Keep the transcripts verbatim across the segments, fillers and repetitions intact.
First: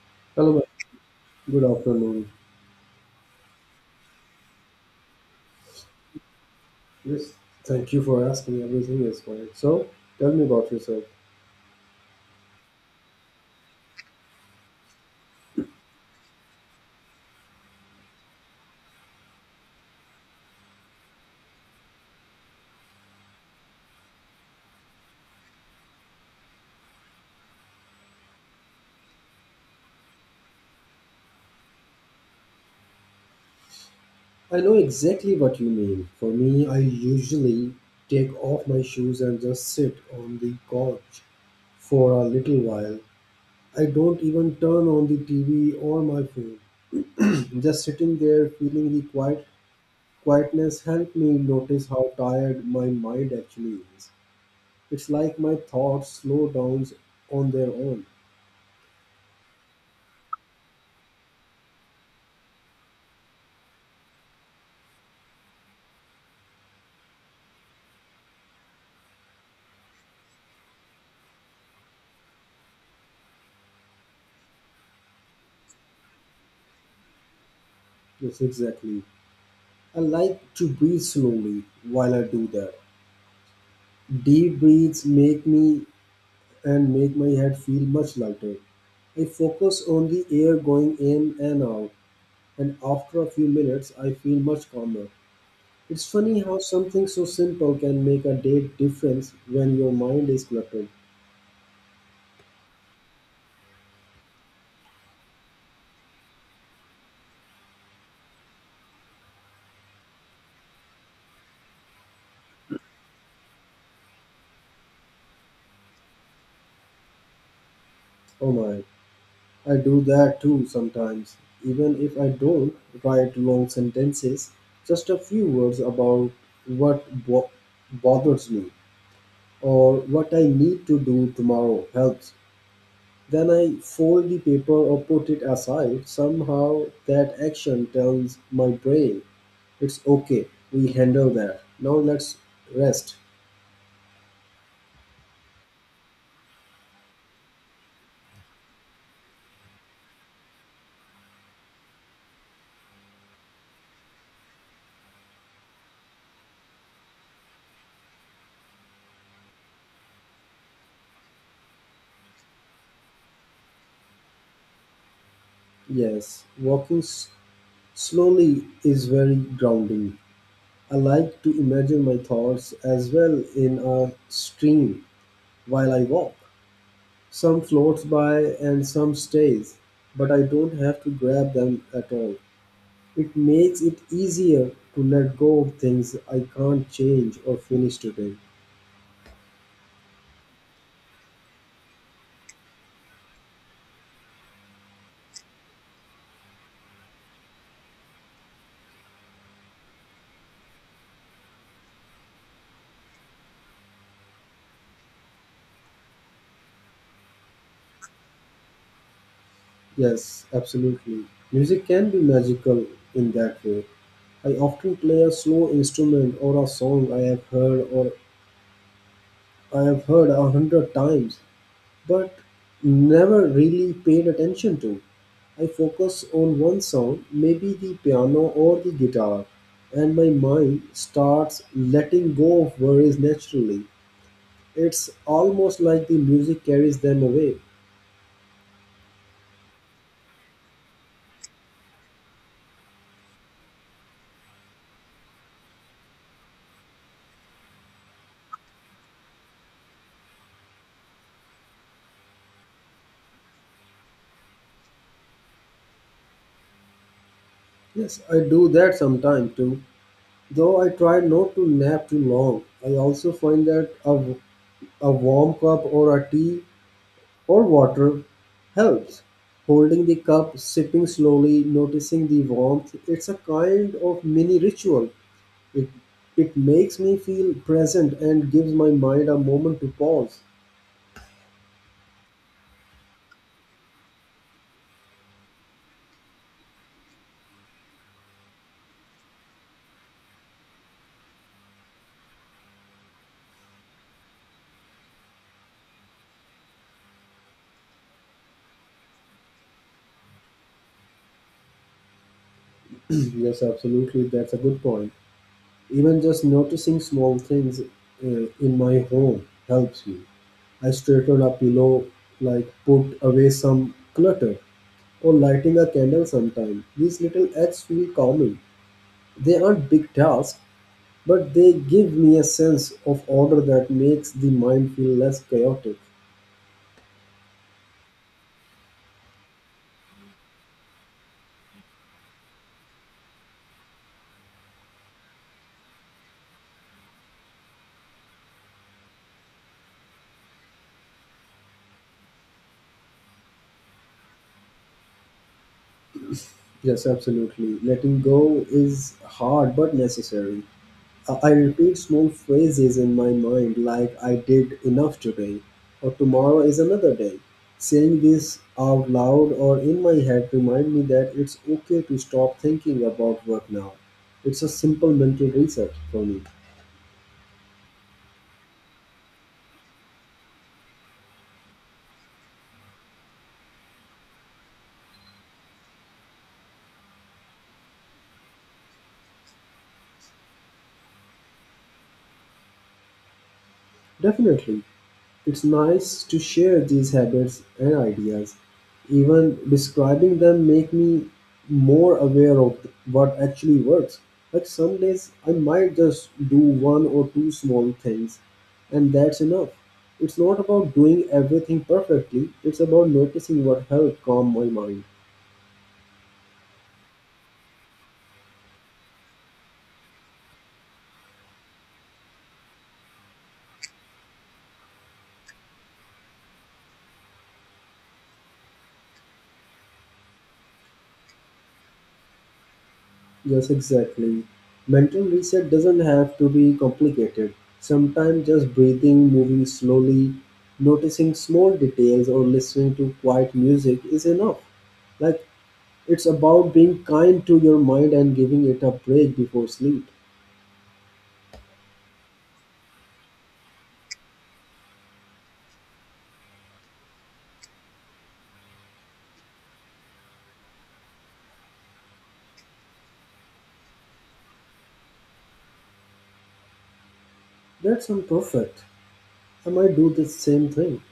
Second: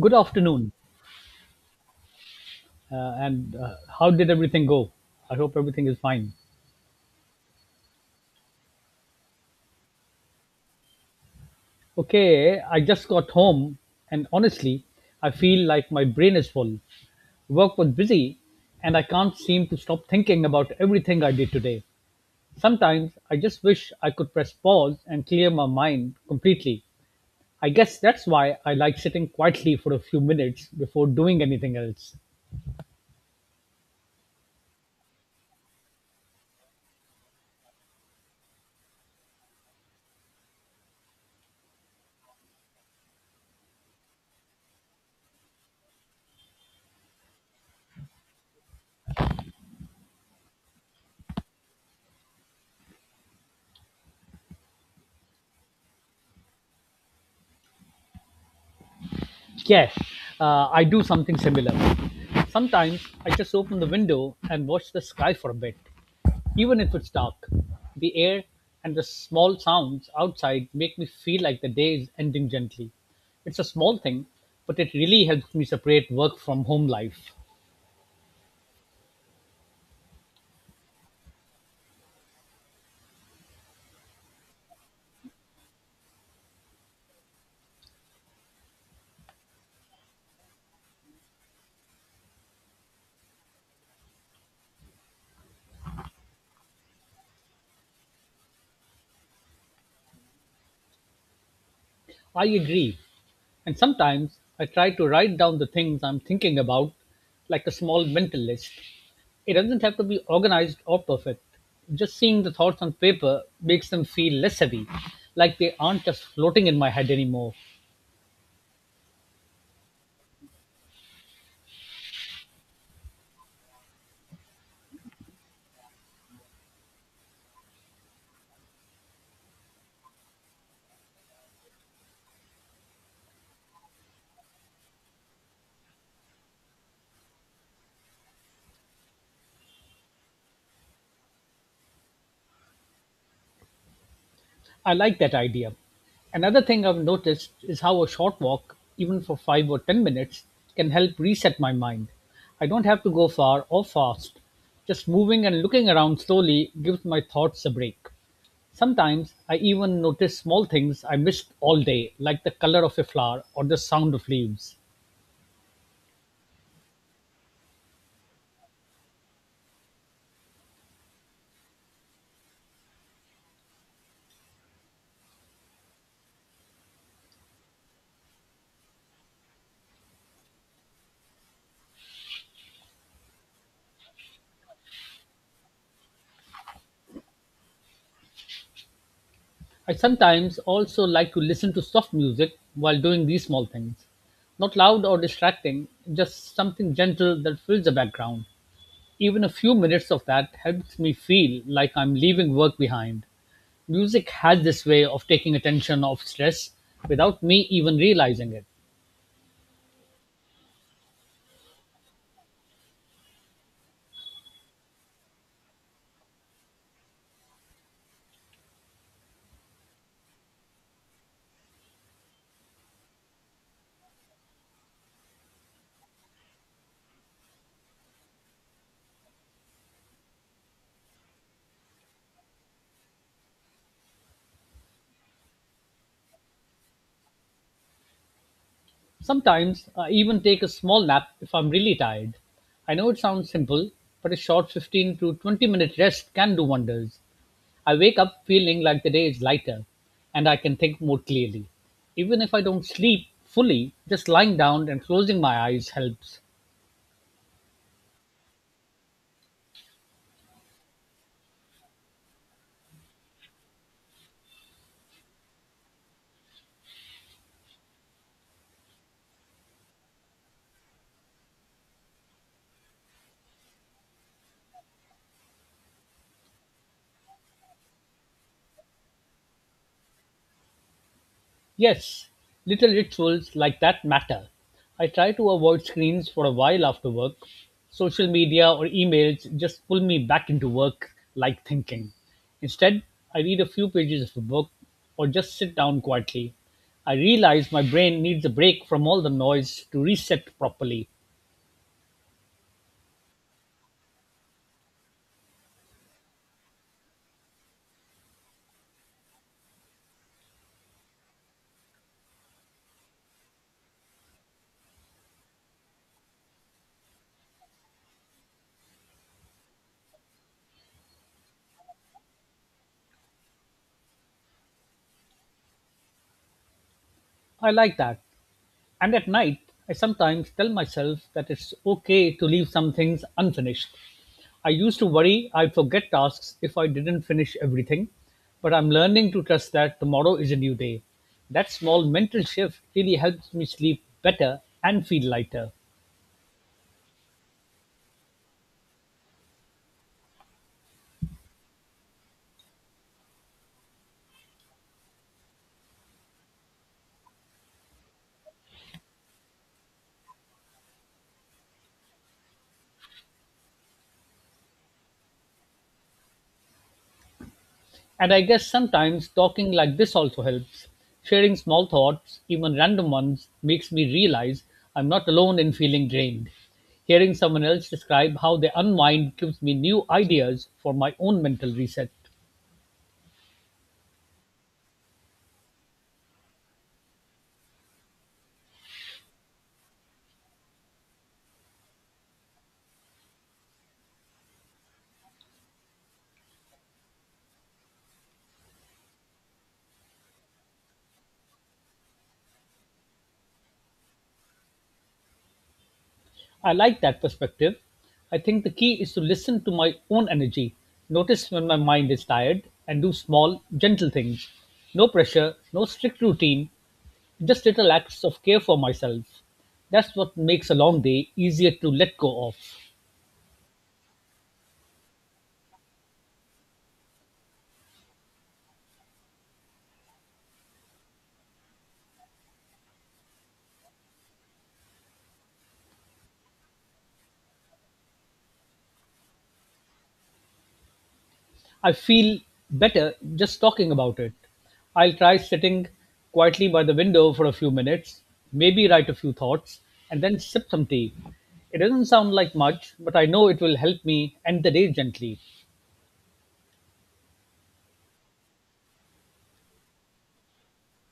Good Hello, ma'am. afternoon, Good afternoon. uh, and uh, how did everything go? I hope everything is fine. Yes, thank you for asking. Everything is fine. So, tell me about yourself. Okay, I just got home, and honestly, I feel like my brain is full. Work was busy, and I can't seem to stop thinking about everything I did today. Sometimes I just wish I could press pause and clear my mind completely. I guess that's why I like sitting quietly for a few minutes before doing anything else. I know exactly what you mean. For me, I usually take off my shoes and just sit on the couch for a little while. I don't even turn on the T V or my phone. Just sitting there feeling the quiet quietness helped me notice how tired my mind actually is. It's like my thoughts slow down on their own. Yes, uh, I do something similar. Sometimes I just open the window and watch the sky for a bit. Even if it's dark, the air and the small sounds outside make me feel like the day is ending gently. It's a small thing, but it really helps me separate work from home life. Yes, exactly. I like to breathe slowly while I do that. Deep breaths make me and make my head feel much lighter. I focus on the air going in and out, and after a few minutes, I feel much calmer. It's funny how something so simple can make a big difference when your mind is cluttered. I agree. And sometimes I try to write down the things I'm thinking about, like a small mental list. It doesn't have to be organized or perfect. Just seeing the thoughts on paper makes them feel less heavy, like they aren't just floating in my head anymore. Oh my, I do that too sometimes. Even if I don't write long sentences, just a few words about what bo- bothers me or what I need to do tomorrow helps. Then I fold the paper or put it aside. Somehow that action tells my brain it's okay, we handle that. Now let's rest. I like that idea. Another thing I've noticed is how a short walk, even for five or ten minutes, can help reset my mind. I don't have to go far or fast. Just moving and looking around slowly gives my thoughts a break. Sometimes I even notice small things I missed all day, like the color of a flower or the sound of leaves. Yes, walking s- slowly is very grounding. I like to imagine my thoughts as well in a stream while I walk. Some floats by and some stays, but I don't have to grab them at all. It makes it easier to let go of things I can't change or finish today. I sometimes also like to listen to soft music while doing these small things. Not loud or distracting, just something gentle that fills the background. Even a few minutes of that helps me feel like I'm leaving work behind. Music has this way of taking attention off stress without me even realizing it. Yes, absolutely. Music can be magical in that way. I often play a slow instrument or a song I have heard or I have heard a hundred times, but never really paid attention to. I focus on one sound, maybe the piano or the guitar, and my mind starts letting go of worries naturally. It's almost like the music carries them away. Sometimes I even take a small nap if I'm really tired. I know it sounds simple, but a short fifteen to twenty minute rest can do wonders. I wake up feeling like the day is lighter and I can think more clearly. Even if I don't sleep fully, just lying down and closing my eyes helps. Yes, I do that sometimes too. Though I try not to nap too long, I also find that a, a warm cup or a tea or water helps. Holding the cup, sipping slowly, noticing the warmth, it's a kind of mini ritual. It, it makes me feel present and gives my mind a moment to pause. Yes, little rituals like that matter. I try to avoid screens for a while after work. Social media or emails just pull me back into work like thinking. Instead, I read a few pages of a book or just sit down quietly. I realize my brain needs a break from all the noise to reset properly. Yes, absolutely, that's a good point. Even just noticing small things uh, in my home helps me. I straighten a pillow, like put away some clutter, or lighting a candle sometime. These little acts feel calming. They aren't big tasks, but they give me a sense of order that makes the mind feel less chaotic. I like that. And at night, I sometimes tell myself that it's okay to leave some things unfinished. I used to worry I'd forget tasks if I didn't finish everything, but I'm learning to trust that tomorrow is a new day. That small mental shift really helps me sleep better and feel lighter. Yes, absolutely. Letting go is hard but necessary. Uh, I repeat small phrases in my mind like I did enough today or tomorrow is another day. Saying this out loud or in my head remind me that it's okay to stop thinking about work now. It's a simple mental reset for me. And I guess sometimes talking like this also helps. Sharing small thoughts, even random ones, makes me realize I'm not alone in feeling drained. Hearing someone else describe how they unwind gives me new ideas for my own mental reset. Definitely, it's nice to share these habits and ideas. Even describing them make me more aware of what actually works. But some days I might just do one or two small things and that's enough. It's not about doing everything perfectly, it's about noticing what helped calm my mind. I like that perspective. I think the key is to listen to my own energy, notice when my mind is tired, and do small, gentle things. No pressure, no strict routine, just little acts of care for myself. That's what makes a long day easier to let go of. Yes, exactly. Mental reset doesn't have to be complicated. Sometimes just breathing, moving slowly, noticing small details, or listening to quiet music is enough. Like, it's about being kind to your mind and giving it a break before sleep. I feel better just talking about it. I'll try sitting quietly by the window for a few minutes, maybe write a few thoughts, and then sip some tea. It doesn't sound like much, but I know it will help me end the day gently. That's not perfect. I might do the same thing.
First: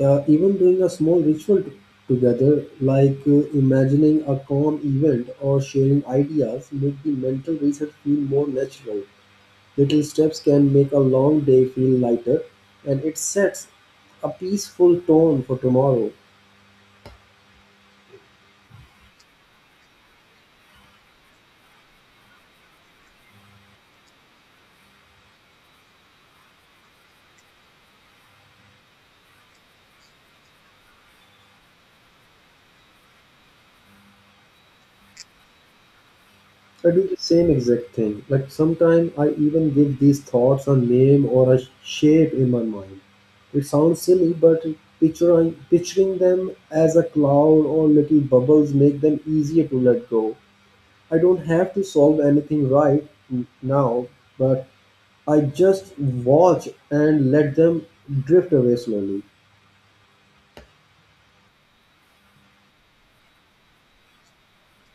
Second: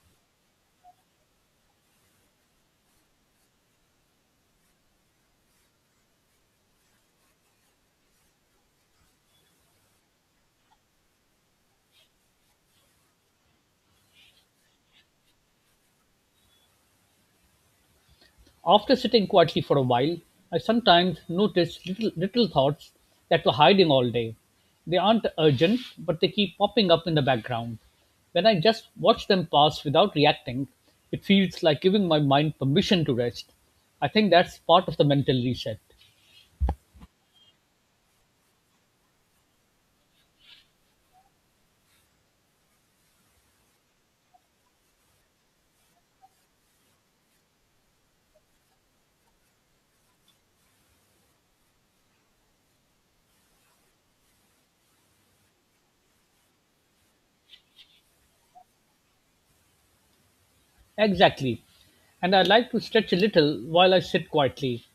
Uh, even doing a small ritual t- together, like uh, imagining a calm event or sharing ideas, make the mental reset feel more natural. Little steps can make a long day feel lighter, and it sets a peaceful tone for tomorrow. After sitting quietly for a while, I sometimes notice little, little thoughts that were hiding all day. They aren't urgent, but they keep popping up in the background. When I just watch them pass without reacting, it feels like giving my mind permission to rest. I think that's part of the mental reset. I do the same exact thing. Like sometimes I even give these thoughts a name or a shape in my mind. It sounds silly, but picturing, picturing them as a cloud or little bubbles make them easier to let go. I don't have to solve anything right n- now, but I just watch and let them drift away slowly. Exactly. And I like to stretch a little while I sit quietly.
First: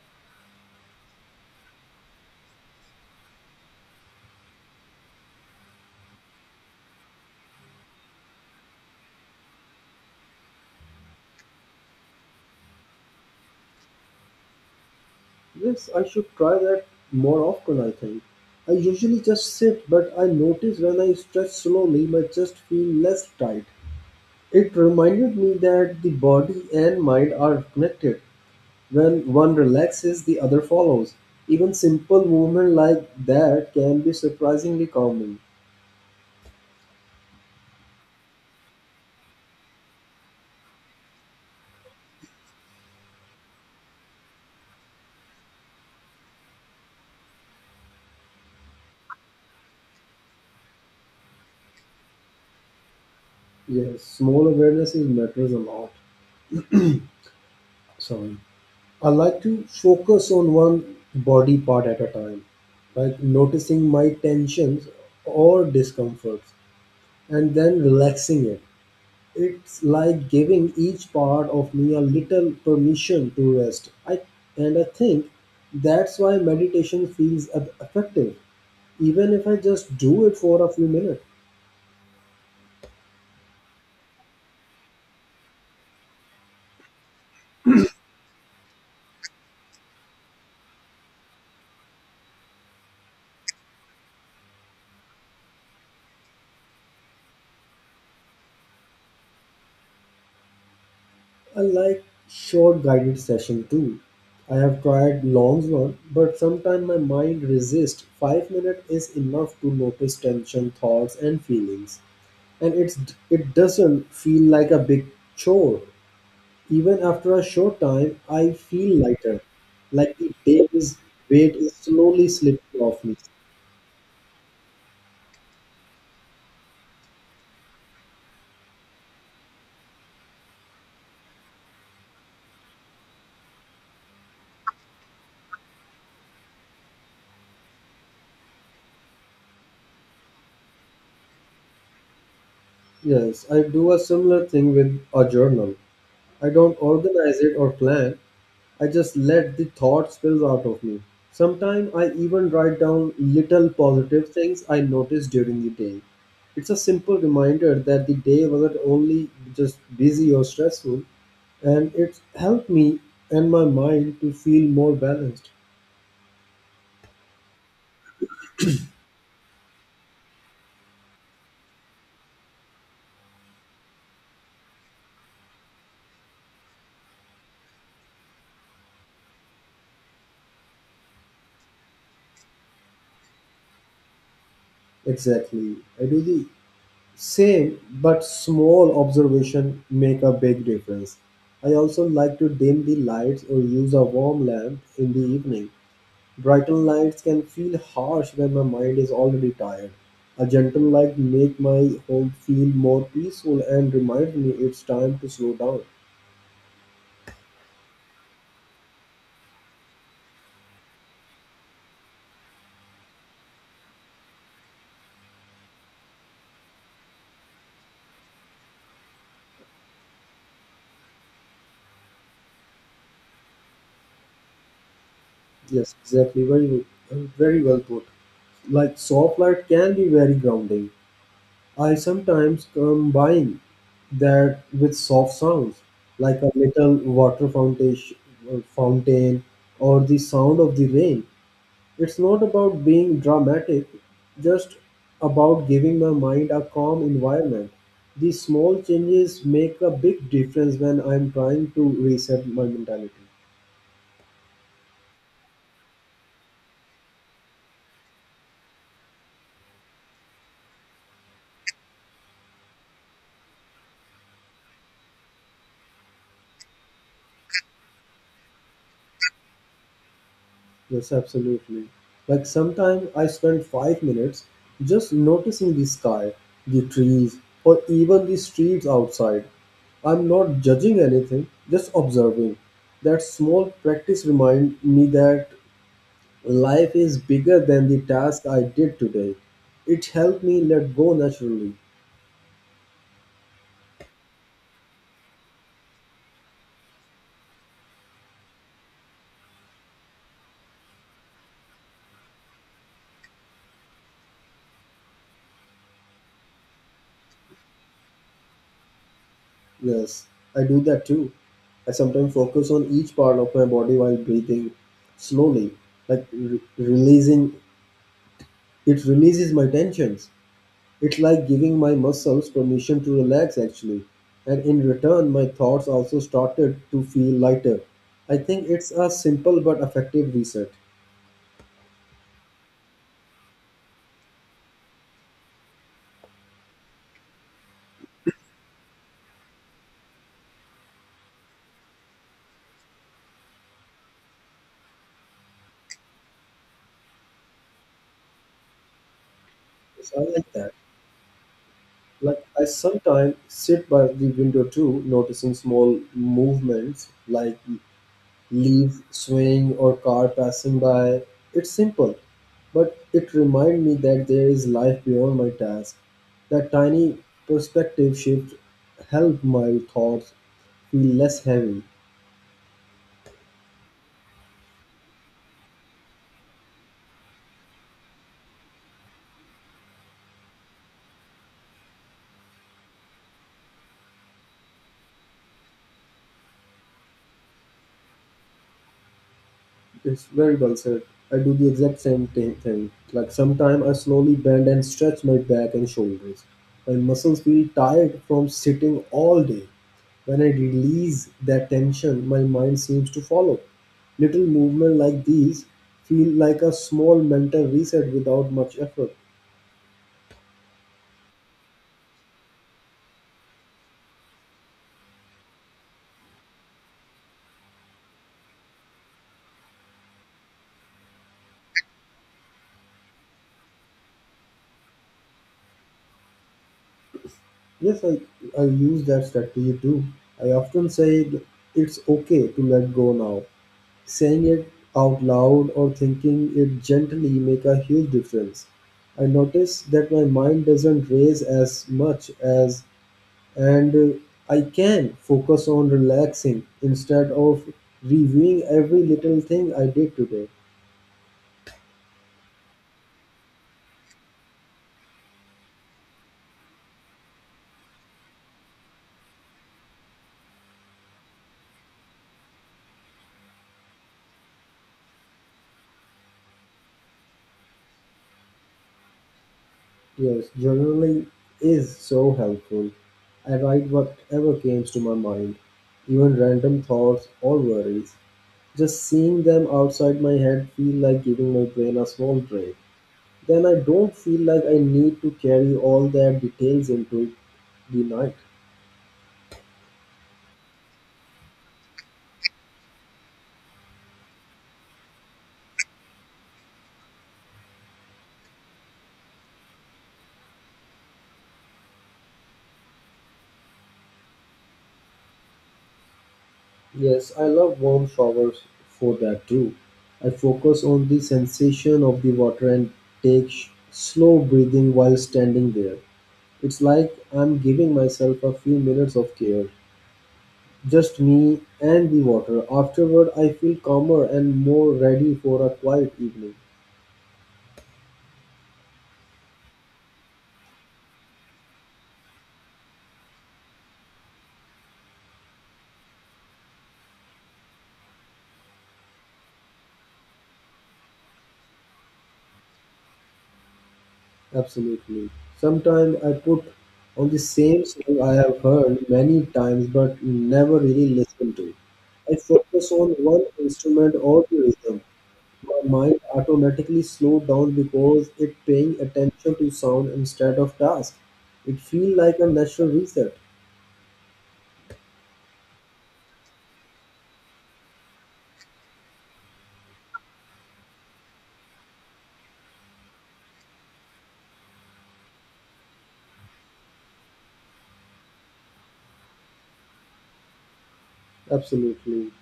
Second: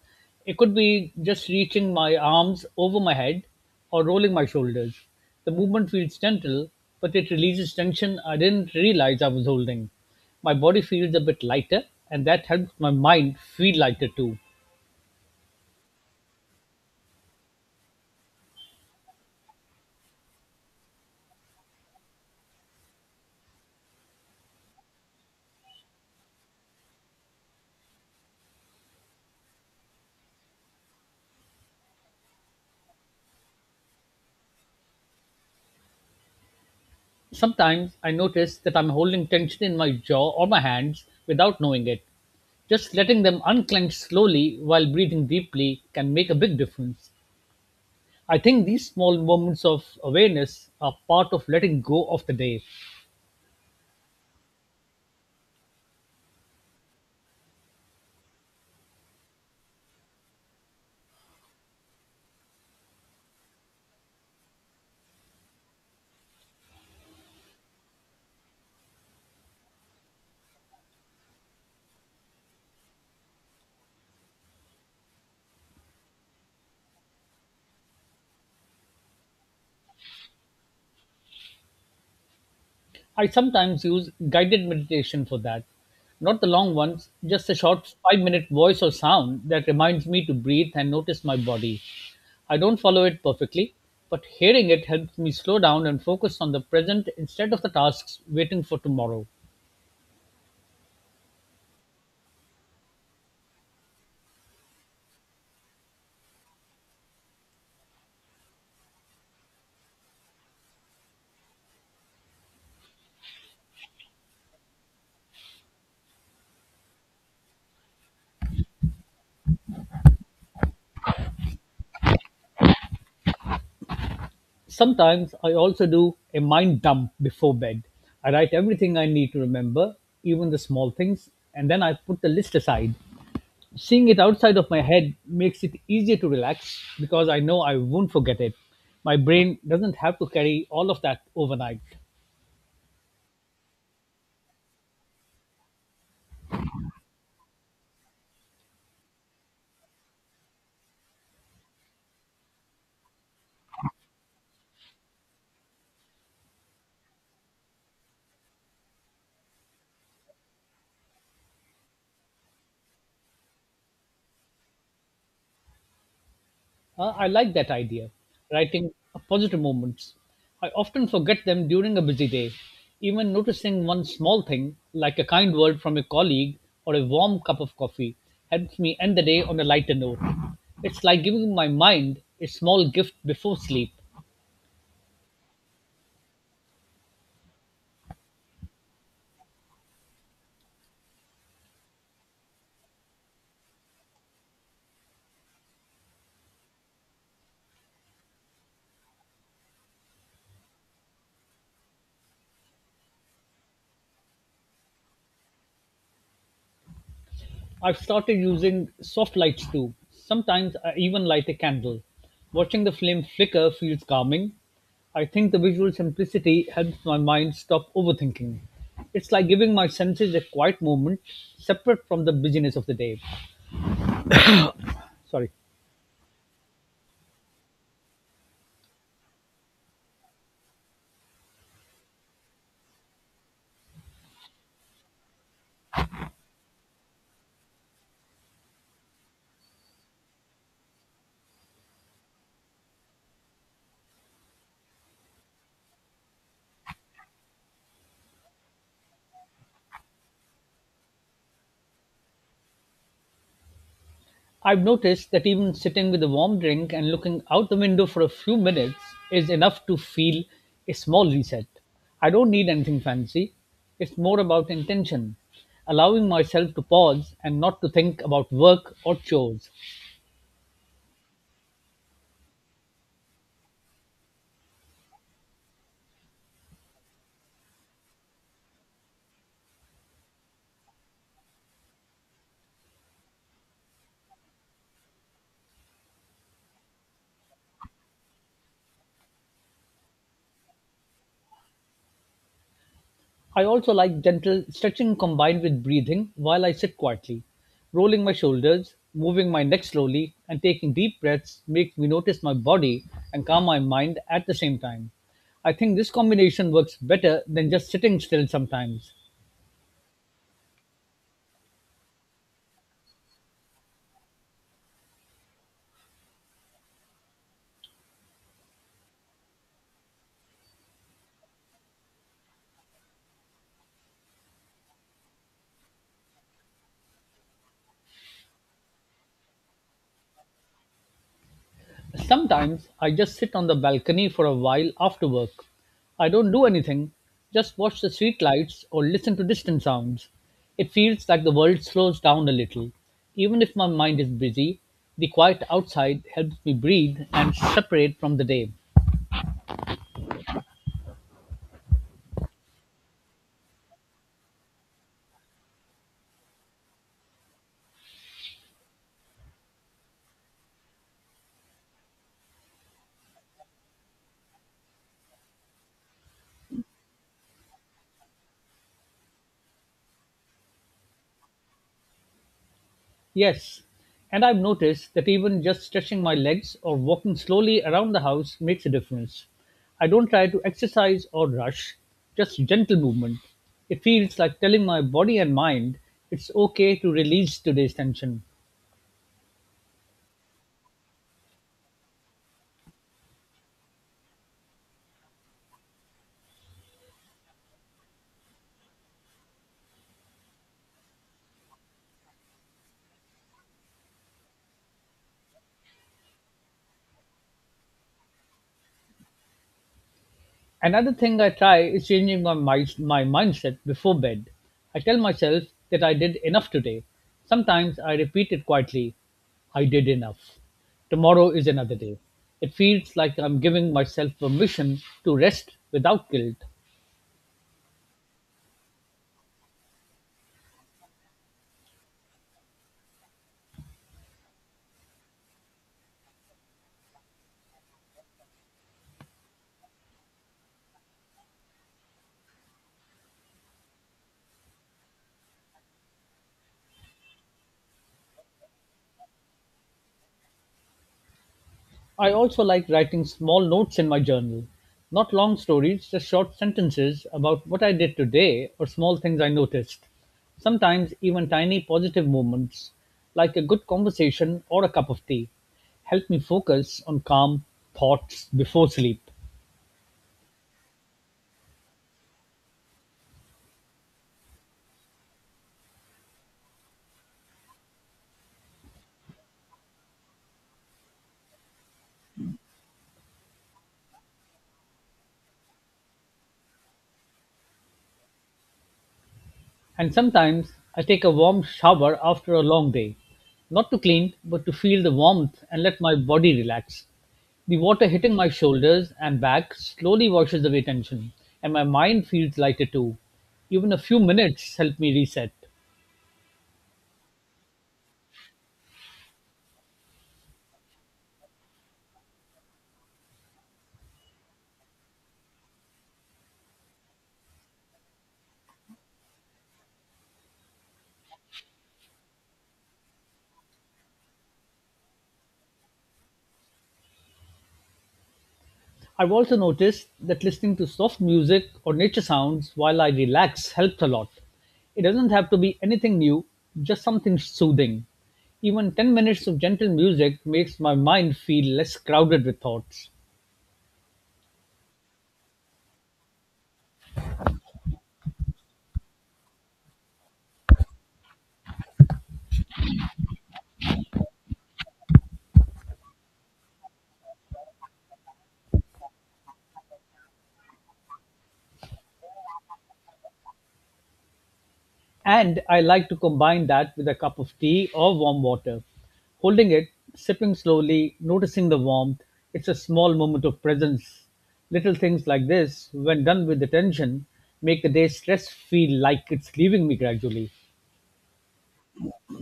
It could be just reaching my arms over my head or rolling my shoulders. The movement feels gentle, but it releases tension I didn't realize I was holding. My body feels a bit lighter, and that helps my mind feel lighter too. Yes, I should try that more often, I think. I usually just sit, but I notice when I stretch slowly, my chest feels less tight. It reminded me that the body and mind are connected. When one relaxes, the other follows. Even simple movement like that can be surprisingly calming. Sometimes I notice that I'm holding tension in my jaw or my hands without knowing it. Just letting them unclench slowly while breathing deeply can make a big difference. I think these small moments of awareness are part of letting go of the day. Yes, small awareness is matters a lot. Sorry. I like to focus on one body part at a time, like noticing my tensions or discomforts and then relaxing it. It's like giving each part of me a little permission to rest. I and I think that's why meditation feels eff- effective, even if I just do it for a few minutes. I sometimes use guided meditation for that. Not the long ones, just a short five minute voice or sound that reminds me to breathe and notice my body. I don't follow it perfectly, but hearing it helps me slow down and focus on the present instead of the tasks waiting for tomorrow. I like short guided session too. I have tried long one, but sometimes my mind resists. Five minutes is enough to notice tension, thoughts, and feelings, and it's it doesn't feel like a big chore. Even after a short time, I feel lighter, like the day is weight is slowly slipping off me. Sometimes I also do a mind dump before bed. I write everything I need to remember, even the small things, and then I put the list aside. Seeing it outside of my head makes it easier to relax because I know I won't forget it. My brain doesn't have to carry all of that overnight. Yes, I do a similar thing with a journal. I don't organize it or plan. I just let the thought spill out of me. Sometimes I even write down little positive things I notice during the day. It's a simple reminder that the day wasn't only just busy or stressful, and it's helped me and my mind to feel more balanced. Uh, I like that idea, writing positive moments. I often forget them during a busy day. Even noticing one small thing, like a kind word from a colleague or a warm cup of coffee, helps me end the day on a lighter note. It's like giving my mind a small gift before sleep. Exactly. I do the same, but small observation make a big difference. I also like to dim the lights or use a warm lamp in the evening. Brighten lights can feel harsh when my mind is already tired. A gentle light make my home feel more peaceful and reminds me it's time to slow down. I've started using soft lights too. Sometimes I even light a candle. Watching the flame flicker feels calming. I think the visual simplicity helps my mind stop overthinking. It's like giving my senses a quiet moment separate from the busyness of the day. Sorry. Yes, exactly. Very, well- very well put. Like soft light can be very grounding. I sometimes combine that with soft sounds, like a little water fountain, fountain, or the sound of the rain. It's not about being dramatic, just about giving my mind a calm environment. These small changes make a big difference when I'm trying to reset my mentality. I've noticed that even sitting with a warm drink and looking out the window for a few minutes is enough to feel a small reset. I don't need anything fancy. It's more about intention, allowing myself to pause and not to think about work or chores. Yes, absolutely. Like sometimes I spend five minutes just noticing the sky, the trees, or even the streets outside. I'm not judging anything, just observing. That small practice reminds me that life is bigger than the task I did today. It helped me let go naturally. I also like gentle stretching combined with breathing while I sit quietly. Rolling my shoulders, moving my neck slowly, and taking deep breaths makes me notice my body and calm my mind at the same time. I think this combination works better than just sitting still sometimes. Yes, I do that too. I sometimes focus on each part of my body while breathing slowly, like re- releasing it releases my tensions. It's like giving my muscles permission to relax actually. And in return, my thoughts also started to feel lighter. I think it's a simple but effective reset. Sometimes I just sit on the balcony for a while after work. I don't do anything, just watch the street lights or listen to distant sounds. It feels like the world slows down a little. Even if my mind is busy, the quiet outside helps me breathe and separate from the day. So I like that. Like I sometimes sit by the window too, noticing small movements like leaves swaying or car passing by. It's simple, but it reminds me that there is life beyond my task. That tiny perspective shift helped my thoughts feel less heavy. Yes, and I've noticed that even just stretching my legs or walking slowly around the house makes a difference. I don't try to exercise or rush, just gentle movement. It feels like telling my body and mind it's okay to release today's tension. It's very well said. I do the exact same thi- thing. Like sometimes I slowly bend and stretch my back and shoulders. My muscles feel tired from sitting all day. When I release that tension, my mind seems to follow. Little movements like these feel like a small mental reset without much effort. Another thing I try is changing my, my, my mindset before bed. I tell myself that I did enough today. Sometimes I repeat it quietly, I did enough. Tomorrow is another day. It feels like I'm giving myself permission to rest without guilt. Yes, I, I use that strategy too. I often say th- it's okay to let go now. Saying it out loud or thinking it gently make a huge difference. I notice that my mind doesn't race as much as and uh, I can focus on relaxing instead of reviewing every little thing I did today. I also like writing small notes in my journal. Not long stories, just short sentences about what I did today or small things I noticed. Sometimes even tiny positive moments, like a good conversation or a cup of tea, help me focus on calm thoughts before sleep. Yes, journaling is so helpful. I write whatever comes to my mind, even random thoughts or worries. Just seeing them outside my head feel like giving my brain a small break. Then I don't feel like I need to carry all their details into the night. And sometimes I take a warm shower after a long day, not to clean, but to feel the warmth and let my body relax. The water hitting my shoulders and back slowly washes away tension, and my mind feels lighter too. Even a few minutes help me reset. Yes, I love warm showers for that too. I focus on the sensation of the water and take sh- slow breathing while standing there. It's like I'm giving myself a few minutes of care. Just me and the water. Afterward, I feel calmer and more ready for a quiet evening. I've also noticed that listening to soft music or nature sounds while I relax helps a lot. It doesn't have to be anything new, just something soothing. Even ten minutes of gentle music makes my mind feel less crowded with thoughts. Absolutely. Sometimes I put on the same song I have heard many times but never really listened to. I focus on one instrument or the rhythm. My mind automatically slowed down because it paying attention to sound instead of task. It feels like a natural reset. And I like to combine that with a cup of tea or warm water. Holding it, sipping slowly, noticing the warmth, it's a small moment of presence. Little things like this, when done with attention, make the day's stress feel like it's leaving me gradually. Absolutely.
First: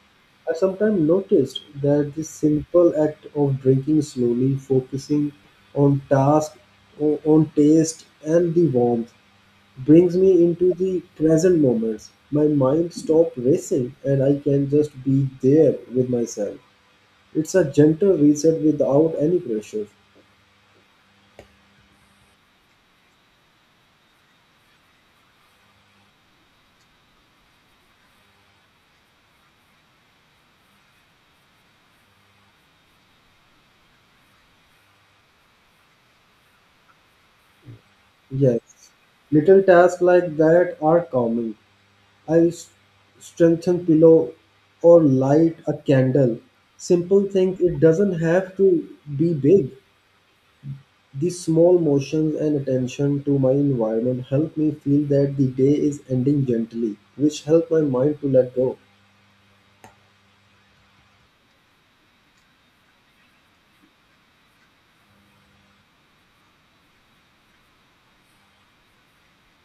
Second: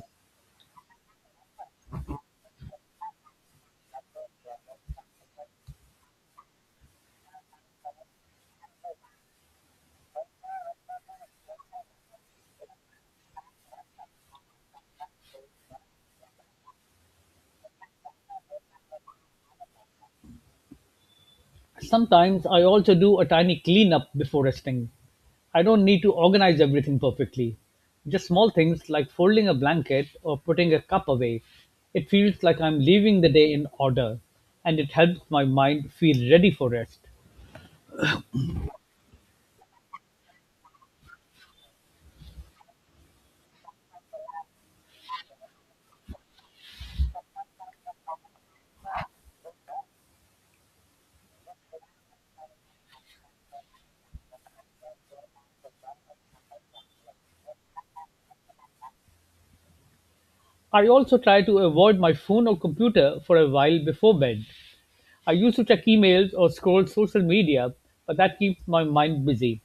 I sometimes noticed that this simple act of drinking slowly, focusing on task, o- on taste, and the warmth, brings me into the present moments. My mind stops racing and I can just be there with myself. It's a gentle reset without any pressure. Sometimes I also do a tiny cleanup before resting. I don't need to organize everything perfectly. Just small things like folding a blanket or putting a cup away. It feels like I'm leaving the day in order and it helps my mind feel ready for rest. Yes, little tasks like that are common. I'll s- strengthen pillow or light a candle. Simple things. It doesn't have to be big. These small motions and attention to my environment help me feel that the day is ending gently, which help my mind to let go. I also try to avoid my phone or computer for a while before bed. I used to check emails or scroll social media, but that keeps my mind busy.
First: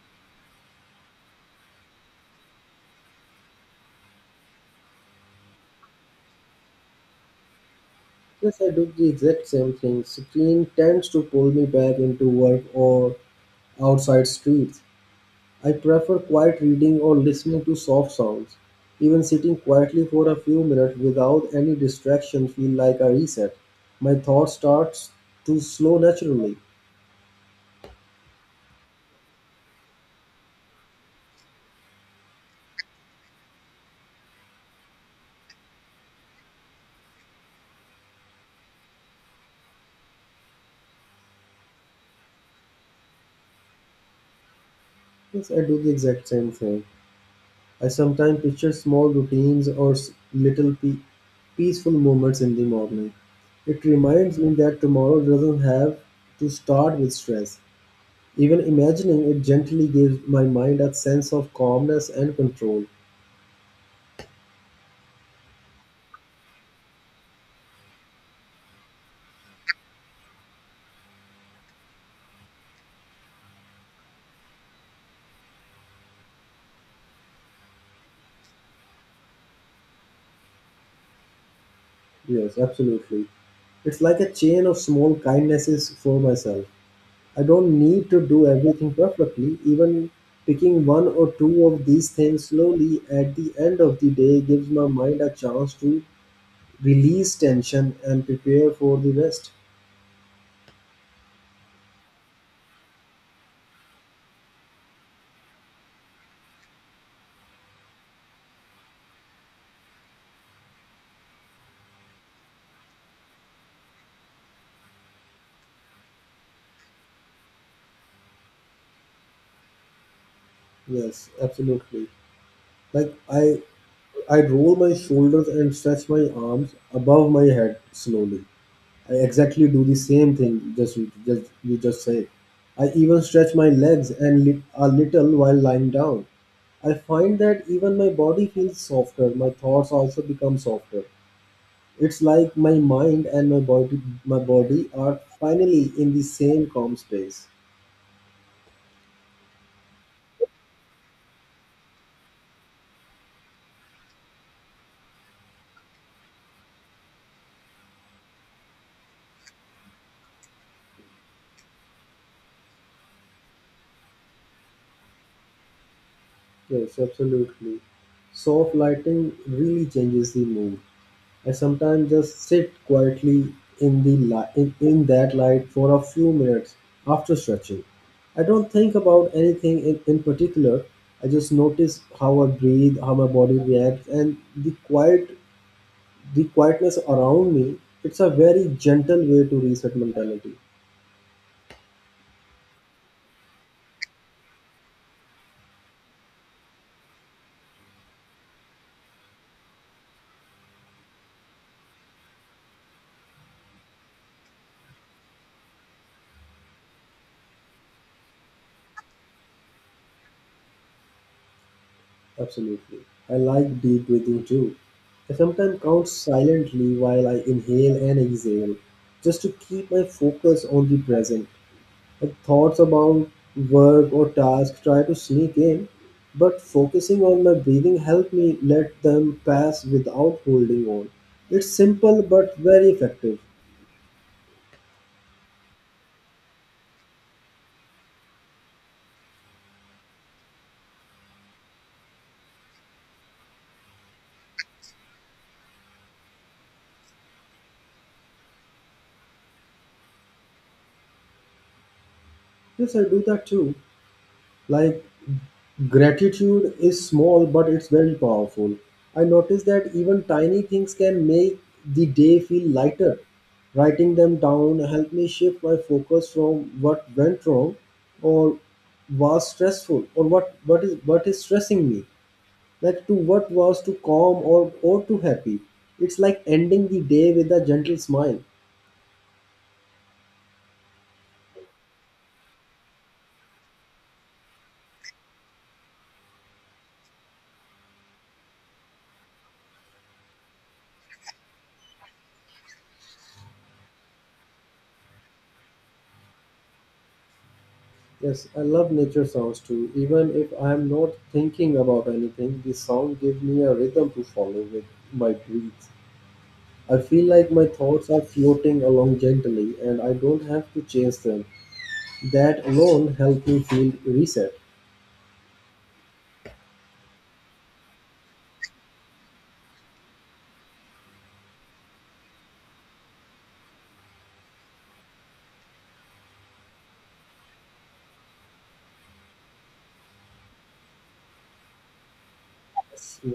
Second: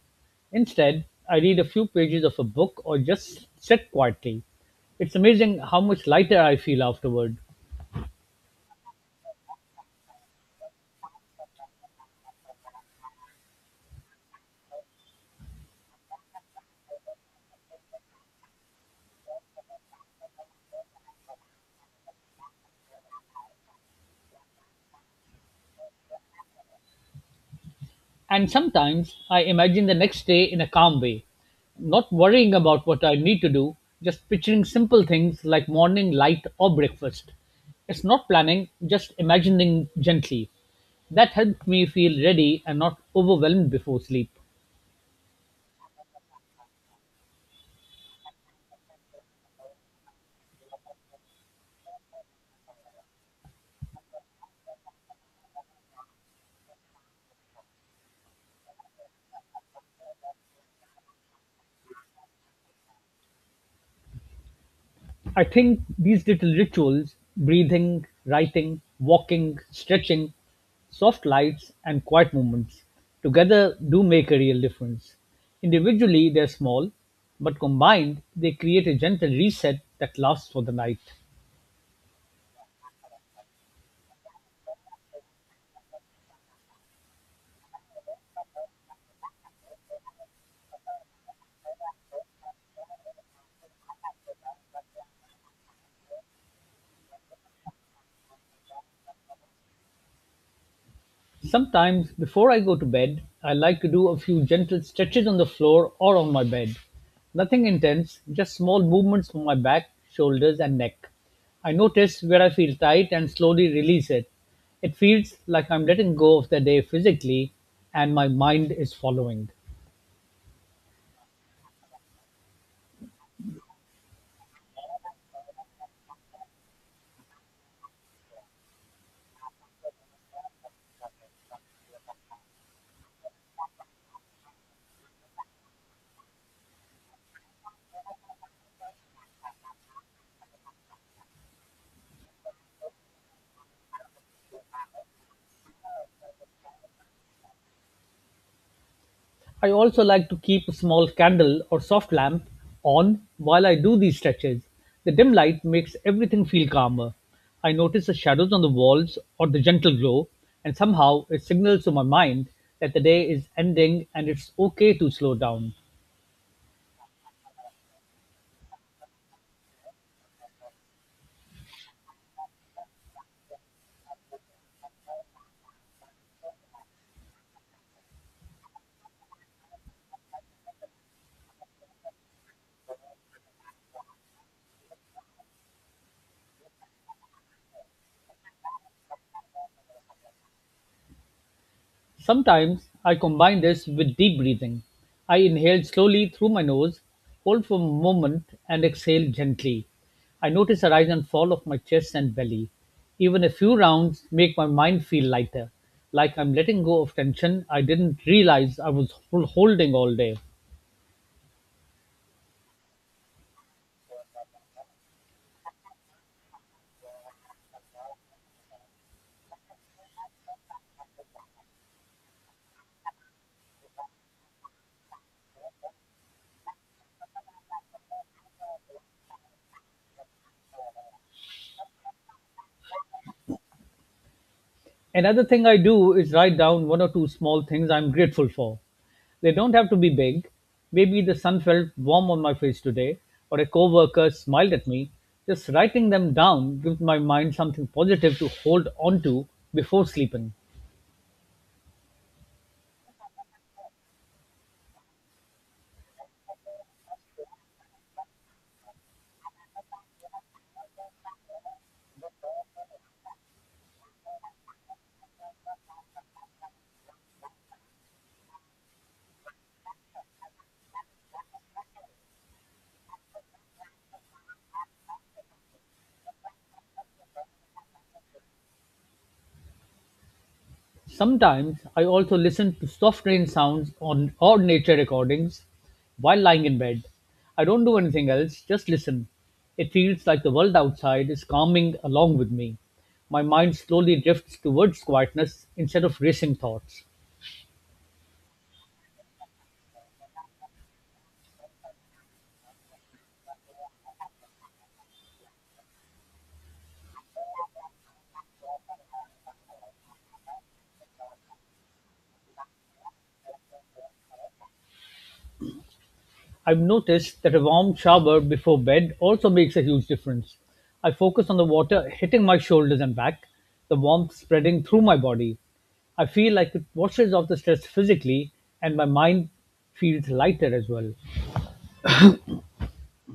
Instead, I read a few pages of a book or just sit quietly. It's amazing how much lighter I feel afterward. Yes, I do the exact same thing. Screen tends to pull me back into work or outside streets. I prefer quiet reading or listening to soft sounds. Even sitting quietly for a few minutes without any distraction feel like a reset. My thought starts to slow naturally. And sometimes I imagine the next day in a calm way, not worrying about what I need to do, just picturing simple things like morning light or breakfast. It's not planning, just imagining gently. That helped me feel ready and not overwhelmed before sleep. Yes, I do the exact same thing. I sometimes picture small routines or s- little pe- peaceful moments in the morning. It reminds me that tomorrow doesn't have to start with stress. Even imagining it gently gives my mind a sense of calmness and control. I think these little rituals breathing, writing, walking, stretching, soft lights, and quiet moments together do make a real difference. Individually, they're small, but combined, they create a gentle reset that lasts for the night. Yes, absolutely. It's like a chain of small kindnesses for myself. I don't need to do everything perfectly. Even picking one or two of these things slowly at the end of the day gives my mind a chance to release tension and prepare for the rest. Sometimes, before I go to bed, I like to do a few gentle stretches on the floor or on my bed. Nothing intense, just small movements for my back, shoulders, and neck. I notice where I feel tight and slowly release it. It feels like I'm letting go of the day physically and my mind is following. Yes, absolutely. Like I I roll my shoulders and stretch my arms above my head slowly. I exactly do the same thing. Just you just you just say. I even stretch my legs and li- a little while lying down. I find that even my body feels softer. My thoughts also become softer. It's like my mind and my body my body are finally in the same calm space. I also like to keep a small candle or soft lamp on while I do these stretches. The dim light makes everything feel calmer. I notice the shadows on the walls or the gentle glow, and somehow it signals to my mind that the day is ending and it's okay to slow down. Yes, absolutely. Soft lighting really changes the mood. I sometimes just sit quietly in the li- in, in that light for a few minutes after stretching. I don't think about anything in, in particular. I just notice how I breathe, how my body reacts, and the quiet the quietness around me. It's a very gentle way to reset mentality. Sometimes I combine this with deep breathing. I inhale slowly through my nose, hold for a moment, and exhale gently. I notice a rise and fall of my chest and belly. Even a few rounds make my mind feel lighter, like I'm letting go of tension I didn't realize I was hol- holding all day. Absolutely. I like deep breathing too. I sometimes count silently while I inhale and exhale just to keep my focus on the present. Like thoughts about work or task try to sneak in, but focusing on my breathing helped me let them pass without holding on. It's simple but very effective. Another thing I do is write down one or two small things I'm grateful for. They don't have to be big. Maybe the sun felt warm on my face today, or a coworker smiled at me. Just writing them down gives my mind something positive to hold on to before sleeping. Yes, I do that too. Like gratitude is small but it's very powerful. I noticed that even tiny things can make the day feel lighter. Writing them down helped me shift my focus from what went wrong or was stressful or what, what is what is stressing me like to what was too calm or, or too happy. It's like ending the day with a gentle smile. Sometimes I also listen to soft rain sounds on or nature recordings while lying in bed. I don't do anything else, just listen. It feels like the world outside is calming along with me. My mind slowly drifts towards quietness instead of racing thoughts. Yes, I love nature sounds too. Even if I'm not thinking about anything, the sound gives me a rhythm to follow with my breath. I feel like my thoughts are floating along gently and I don't have to chase them. That alone helps me feel reset. I've noticed that a warm shower before bed also makes a huge difference. I focus on the water hitting my shoulders and back, the warmth spreading through my body. I feel like it washes off the stress physically, and my mind feels lighter as well.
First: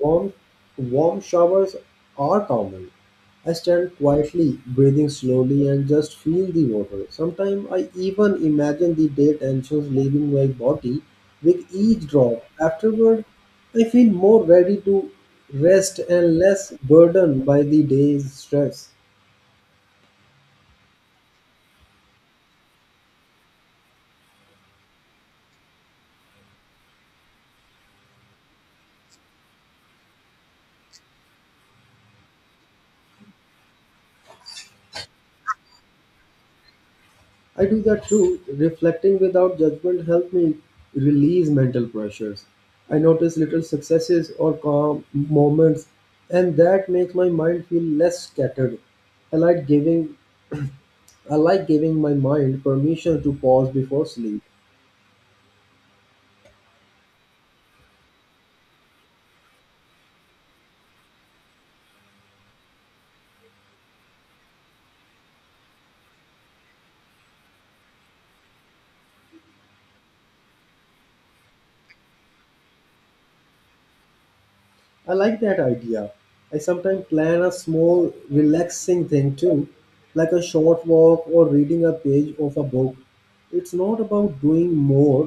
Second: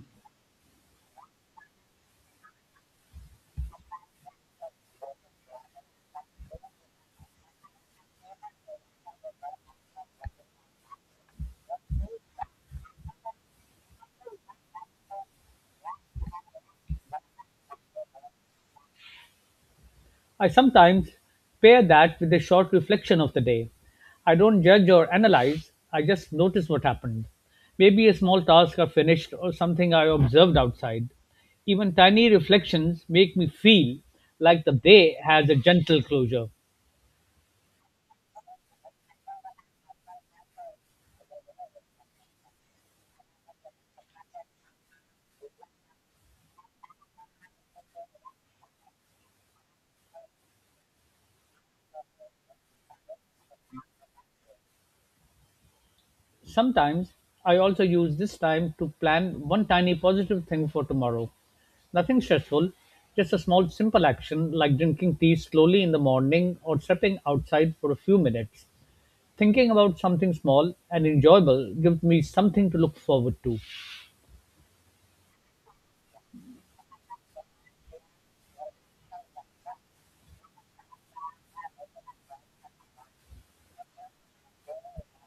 Warm, warm showers are common. I stand quietly, breathing slowly, and just feel the water. Sometimes I even imagine the dead tensions leaving my body with each drop. Afterward, I feel more ready to rest and less burdened by the day's stress. I sometimes pair that with a short reflection of the day. I don't judge or analyze, I just notice what happened. Maybe a small task I finished or something I observed outside. Even tiny reflections make me feel like the day has a gentle closure. I do that too. Reflecting without judgment helps me release mental pressures. I notice little successes or calm moments, and that makes my mind feel less scattered. I like giving I like giving my mind permission to pause before sleep. Sometimes I also use this time to plan one tiny positive thing for tomorrow. Nothing stressful, just a small simple action like drinking tea slowly in the morning or stepping outside for a few minutes. Thinking about something small and enjoyable gives me something to look forward to. I like that idea. I sometimes plan a small, relaxing thing too, like a short walk or reading a page of a book. It's not about doing more,